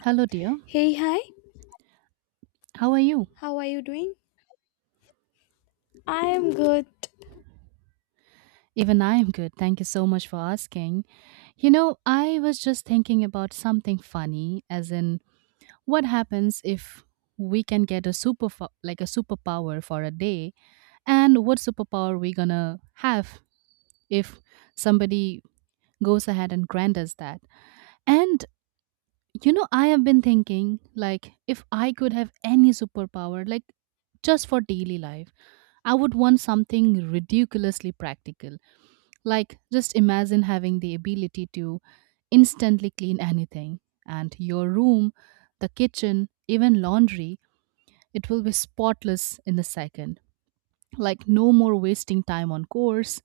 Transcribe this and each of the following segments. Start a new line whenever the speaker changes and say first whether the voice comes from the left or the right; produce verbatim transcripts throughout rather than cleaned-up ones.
right: Hello, dear.
left: Hey, hi,
right: How are you?
left: how are you doing? I am good.
right: Even I am good. Thank you so much for asking. You know, I was just thinking about something funny, as in, what happens if we can get a super, fo- like a superpower for a day, and what superpower we gonna have if somebody goes ahead and grant us that? And you know, I have been thinking, like, if I could have any superpower, like, just for daily life, I would want something ridiculously practical. Like, just imagine having the ability to instantly clean anything and your room, the kitchen, even laundry, it will be spotless in a second. Like, no more wasting time on chores,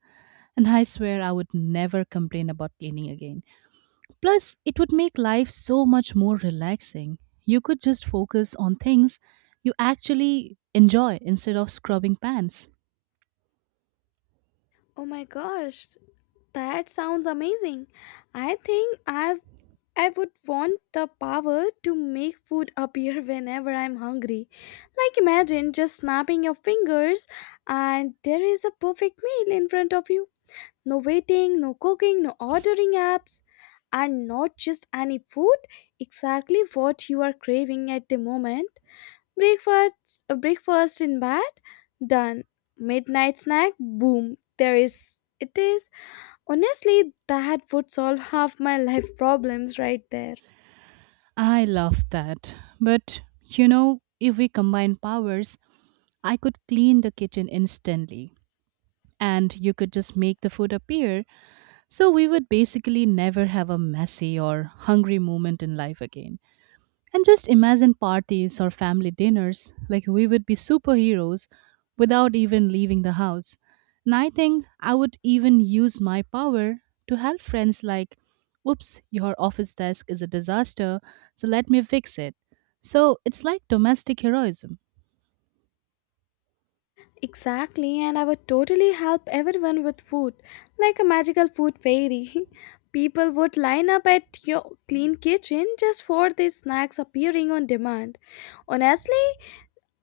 right: and I swear I would never complain about cleaning again. Plus, it would make life so much more relaxing. You could just focus on things you actually enjoy instead of scrubbing pans.
left: Oh my gosh, that sounds amazing. I think I've I would want the power to make food appear whenever I'm hungry. Like imagine just snapping your fingers and there is a perfect meal in front of you. No waiting, no cooking, no ordering apps, and not just any food, exactly what you are craving at the moment. Breakfast, uh, breakfast in bed, done. Midnight snack, boom. There is, it is. Honestly, that would solve half my life problems right there.
right: I love that. But you know, if we combine powers, I could clean the kitchen instantly and you could just make the food appear. So we would basically never have a messy or hungry moment in life again. And just imagine parties or family dinners, like we would be superheroes without even leaving the house. And I think I would even use my power to help friends, like, oops, your office desk is a disaster, so let me fix it. So it's like domestic heroism.
left: Exactly, and I would totally help everyone with food, like a magical food fairy. People would line up at your clean kitchen just for these snacks appearing on demand. Honestly,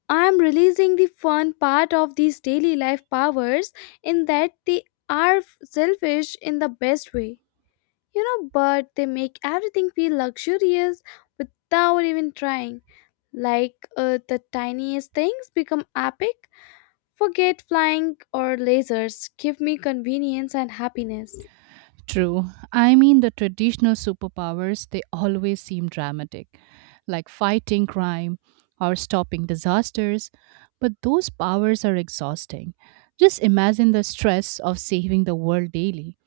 left: I'm releasing the fun part of these daily life powers in that they are f- selfish in the best way, you know, but they make everything feel luxurious without even trying. Like uh, the tiniest things become epic. Forget flying or lasers. Give me convenience and happiness.
right: True. I mean, the traditional superpowers, they always seem dramatic, like fighting crime or stopping disasters. But those powers are exhausting. Just imagine the stress of saving the world daily.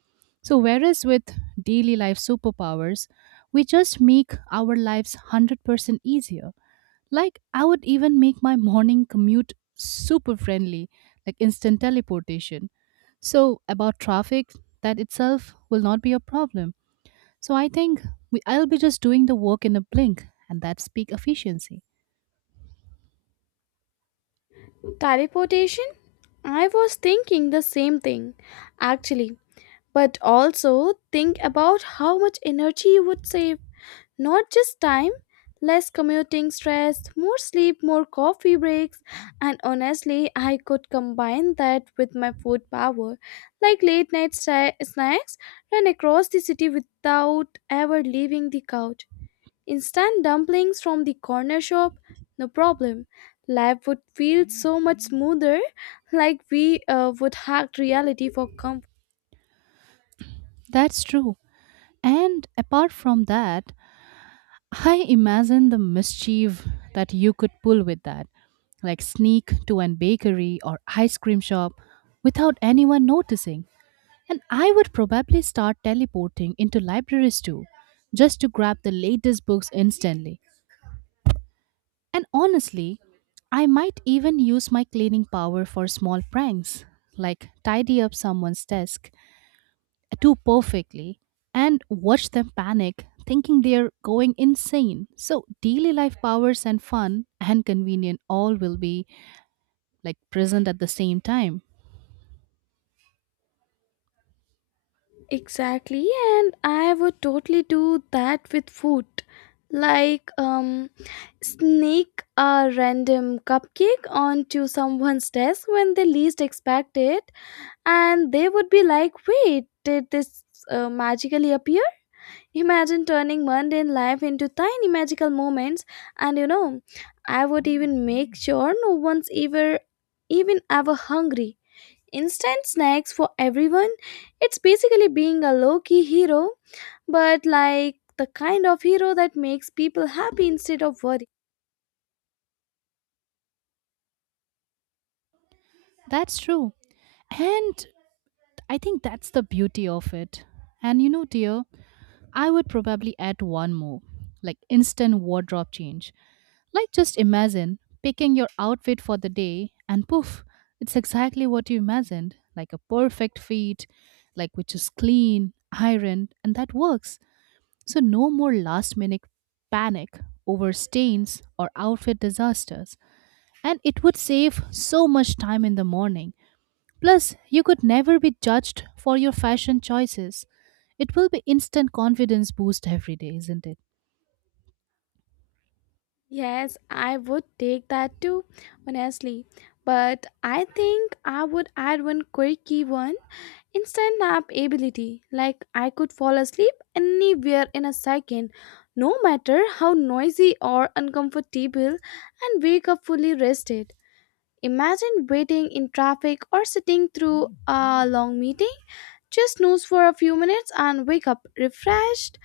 right: So, whereas with daily life superpowers, we just make our lives one hundred percent easier. Like, I would even make my morning commute super friendly, like instant teleportation. So, about traffic, that itself will not be a problem. So, I think we, I'll be just doing the work in a blink, and that's peak efficiency.
left: Teleportation? I was thinking the same thing, actually. But also think about how much energy you would save. Not just time, less commuting stress, more sleep, more coffee breaks, and honestly, I could combine that with my food power, like late night sna- snacks, run across the city without ever leaving the couch. Instant dumplings from the corner shop, no problem. Life would feel so much smoother, like we uh, would hack reality for comfort.
right: That's true. And apart from that, I imagine the mischief that you could pull with that, like sneak to an bakery or ice cream shop without anyone noticing. And I would probably start teleporting into libraries too, just to grab the latest books instantly. And honestly, I might even use my cleaning power for small pranks, like tidy up someone's desk too perfectly and watch them panic, thinking they're going insane. So, daily life powers and fun and convenient all will be like present at the same time.
left: Exactly, and I would totally do that with food. Like, um, sneak a random cupcake onto someone's desk when they least expect it, and they would be like, "Wait, did this uh, magically appear?" Imagine turning mundane life into tiny magical moments, and you know, I would even make sure no one's ever even ever hungry, instant snacks for everyone. It's basically being a low key hero, but like the kind of hero that makes people happy instead of worried.
right: That's true. And I think that's the beauty of it. And you know, dear, I would probably add one more, like instant wardrobe change. Like, just imagine picking your outfit for the day, and poof, it's exactly what you imagined, like a perfect fit, like which is clean, ironed, and that works. So, no more last minute panic over stains or outfit disasters. And it would save so much time in the morning. Plus, you could never be judged for your fashion choices. It will be instant confidence boost every day, isn't it?
left: Yes, I would take that too, honestly. But I think I would add one quirky one, instant nap ability. Like I could fall asleep anywhere in a second, no matter how noisy or uncomfortable, and wake up fully rested. Imagine waiting in traffic or sitting through a long meeting. Just snooze for a few minutes and wake up refreshed.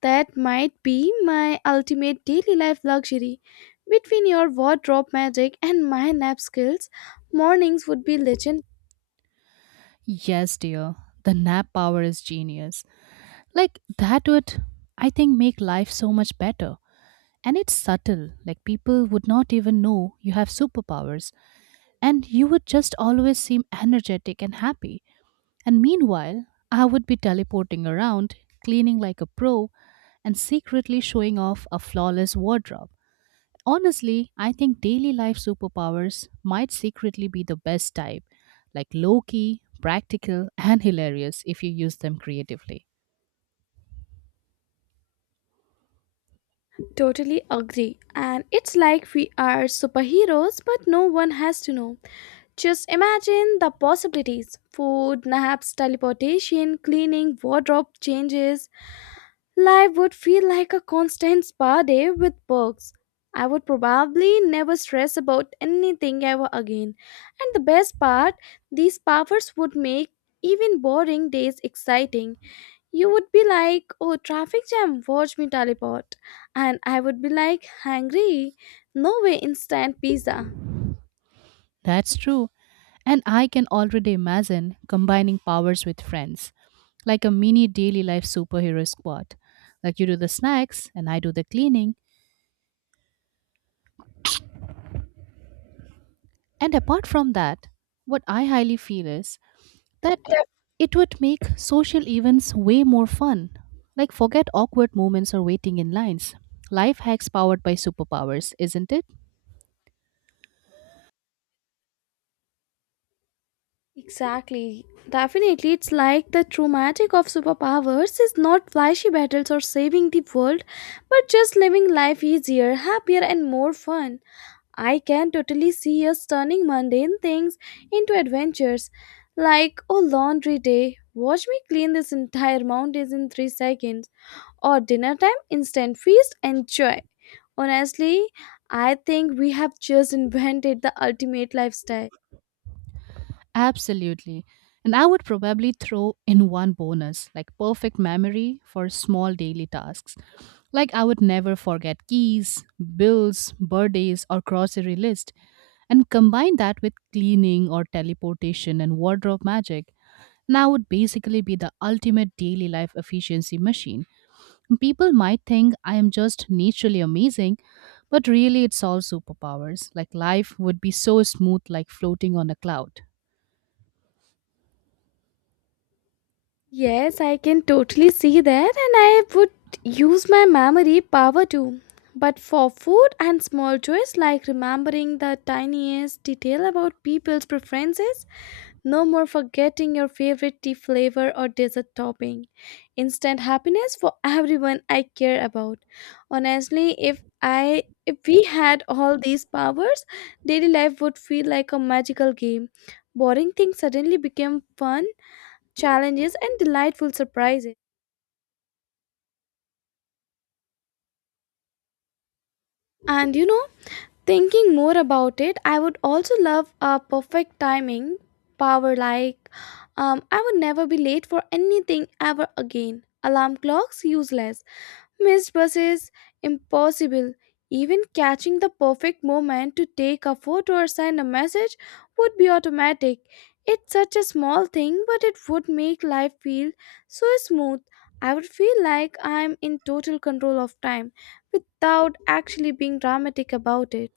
left: That might be my ultimate daily life luxury. Between your wardrobe magic and my nap skills, mornings would be legend.
right: Yes, dear. The nap power is genius. Like that would, I think, make life so much better. And it's subtle. Like people would not even know you have superpowers and you would just always seem energetic and happy. And meanwhile, I would be teleporting around, cleaning like a pro, and secretly showing off a flawless wardrobe. Honestly, I think daily life superpowers might secretly be the best type, like low key, practical, and hilarious if you use them creatively.
left: Totally agree. And it's like we are superheroes, but no one has to know. Just imagine the possibilities: food, naps, teleportation, cleaning, wardrobe changes. Life would feel like a constant spa day with perks. I would probably never stress about anything ever again. And the best part, these powers would make even boring days exciting. You would be like, "Oh, traffic jam, watch me teleport." And I would be like, "Hungry, no way, instant pizza."
right: That's true, and I can already imagine combining powers with friends, like a mini daily life superhero squad. Like you do the snacks, and I do the cleaning. And apart from that, what I highly feel is that it would make social events way more fun. Like, forget awkward moments or waiting in lines. Life hacks powered by superpowers, isn't it?
left: Exactly. Definitely, it's like the true magic of superpowers is not flashy battles or saving the world, but just living life easier, happier, and more fun. I can totally see us turning mundane things into adventures, like, "Oh, laundry day, watch me clean this entire mountain in three seconds," or "Dinner time, instant feast, enjoy." Honestly, I think we have just invented the ultimate lifestyle.
right: Absolutely. And I would probably throw in one bonus, like perfect memory for small daily tasks. Like, I would never forget keys, bills, birthdays, or grocery list, and combine that with cleaning or teleportation and wardrobe magic. Now would basically be the ultimate daily life efficiency machine. People might think I am just naturally amazing, but really it's all superpowers. Like life would be so smooth, like floating on a cloud.
left: Yes, I can totally see that, and I would use my memory power too. But for food and small joys, like remembering the tiniest detail about people's preferences, no more forgetting your favorite tea flavor or dessert topping. Instant happiness for everyone I care about. Honestly, if I if we had all these powers, daily life would feel like a magical game. Boring things suddenly became fun challenges, and delightful surprises. And you know, thinking more about it, I would also love a perfect timing power, like um, I would never be late for anything ever again. Alarm clocks, useless. Missed buses? Impossible. Even catching the perfect moment to take a photo or send a message would be automatic. It's such a small thing, but it would make life feel so smooth. I would feel like I'm in total control of time without actually being dramatic about it.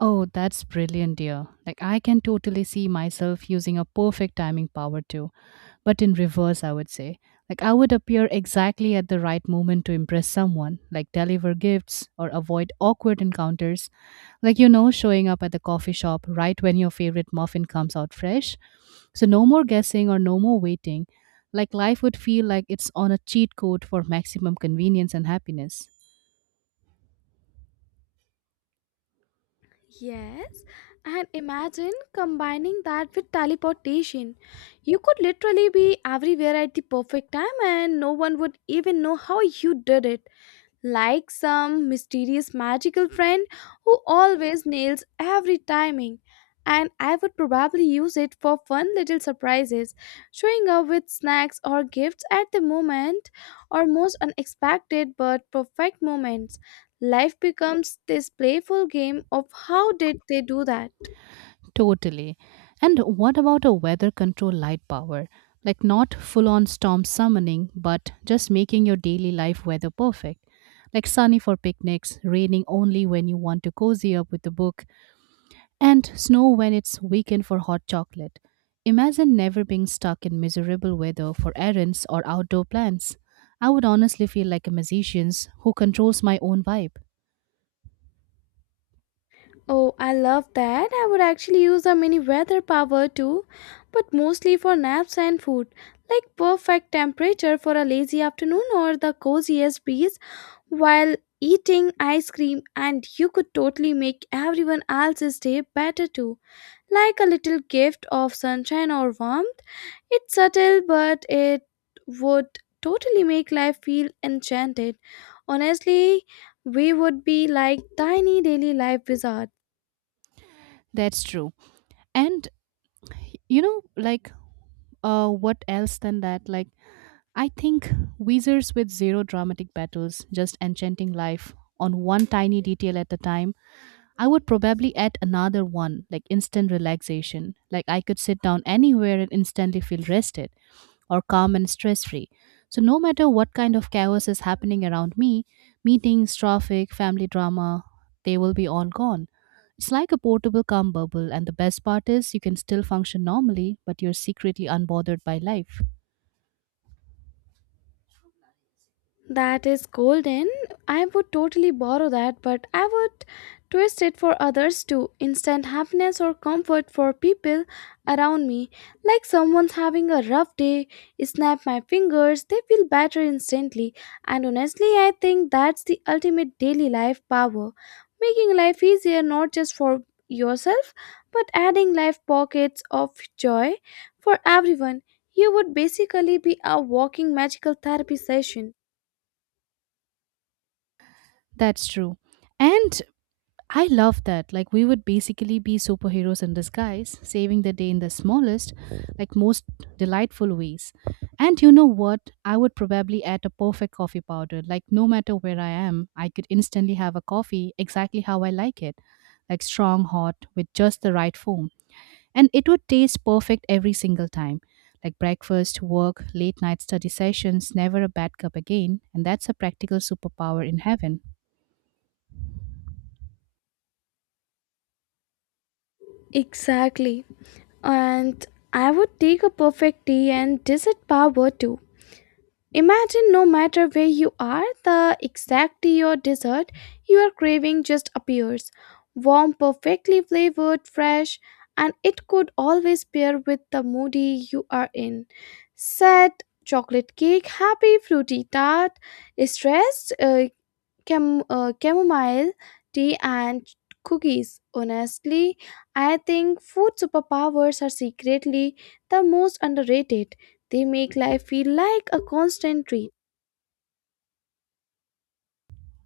right: Oh, that's brilliant, dear. Like, I can totally see myself using a perfect timing power too, but in reverse, I would say. Like, I would appear exactly at the right moment to impress someone, like deliver gifts or avoid awkward encounters, like, you know, showing up at the coffee shop right when your favorite muffin comes out fresh. So, no more guessing or no more waiting. Like, life would feel like it's on a cheat code for maximum convenience and happiness.
left: Yes, and imagine combining that with teleportation. You could literally be everywhere at the perfect time and no one would even know how you did it, like some mysterious magical friend who always nails every timing. And I would probably use it for fun little surprises, showing up with snacks or gifts at the moment, or most unexpected but perfect moments. Life becomes this playful game of "how did they do that?"
right: Totally. And what about a weather control light power? Like not full on storm summoning, but just making your daily life weather perfect. Like sunny for picnics, raining only when you want to cozy up with a book, and snow when it's weekend for hot chocolate. Imagine never being stuck in miserable weather for errands or outdoor plans. I would honestly feel like a musician who controls my own vibe.
left: Oh, I love that. I would actually use a mini weather power too, but mostly for naps and food. Like perfect temperature for a lazy afternoon or the coziest breeze while eating ice cream, and you could totally make everyone else's day better too. Like a little gift of sunshine or warmth. It's subtle, but it would totally make life feel enchanted. Honestly, we would be like tiny daily life wizards.
right: That's true. And you know, like uh, what else than that? Like I think wizards with zero dramatic battles, just enchanting life on one tiny detail at a time, I would probably add another one, like instant relaxation. Like I could sit down anywhere and instantly feel rested or calm and stress free. So, no matter what kind of chaos is happening around me, meetings, traffic, family drama, they will be all gone. It's like a portable calm bubble, and the best part is you can still function normally, but you're secretly unbothered by life.
left: That is golden. I would totally borrow that, but I would twist it for others too. Instant happiness or comfort for people around me. Like someone's having a rough day, snap my fingers, they feel better instantly. And honestly, I think that's the ultimate daily life power. Making life easier not just for yourself, but adding life pockets of joy for everyone. You would basically be a walking magical therapy session.
right: That's true. And I love that. Like, we would basically be superheroes in disguise, saving the day in the smallest, like most delightful ways. And you know what? I would probably add a perfect coffee powder. Like, no matter where I am, I could instantly have a coffee exactly how I like it, like strong, hot, with just the right foam. And it would taste perfect every single time. Like breakfast, work, late night study sessions, never a bad cup again. And that's a practical superpower in heaven.
left: Exactly. And I would take a perfect tea and dessert power too. Imagine no matter where you are, the exact tea or dessert you are craving just appears. Warm, perfectly flavored, fresh, and it could always pair with the mood you are in. Sad, chocolate cake; happy, fruity tart; stressed, uh, Cam- uh, chamomile tea and cookies. Honestly, I think food superpowers are secretly the most underrated. They make life feel like a constant treat.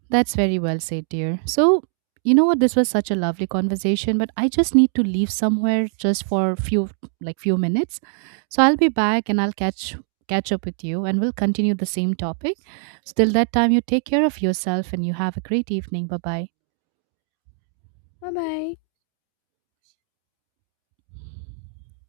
right: That's very well said, dear. So, you know what? This was such a lovely conversation, but I just need to leave somewhere just for few like few minutes. So I'll be back and I'll catch catch up with you and we'll continue the same topic. So till that time, you take care of yourself and you have a great evening. Bye bye.
left: Bye bye.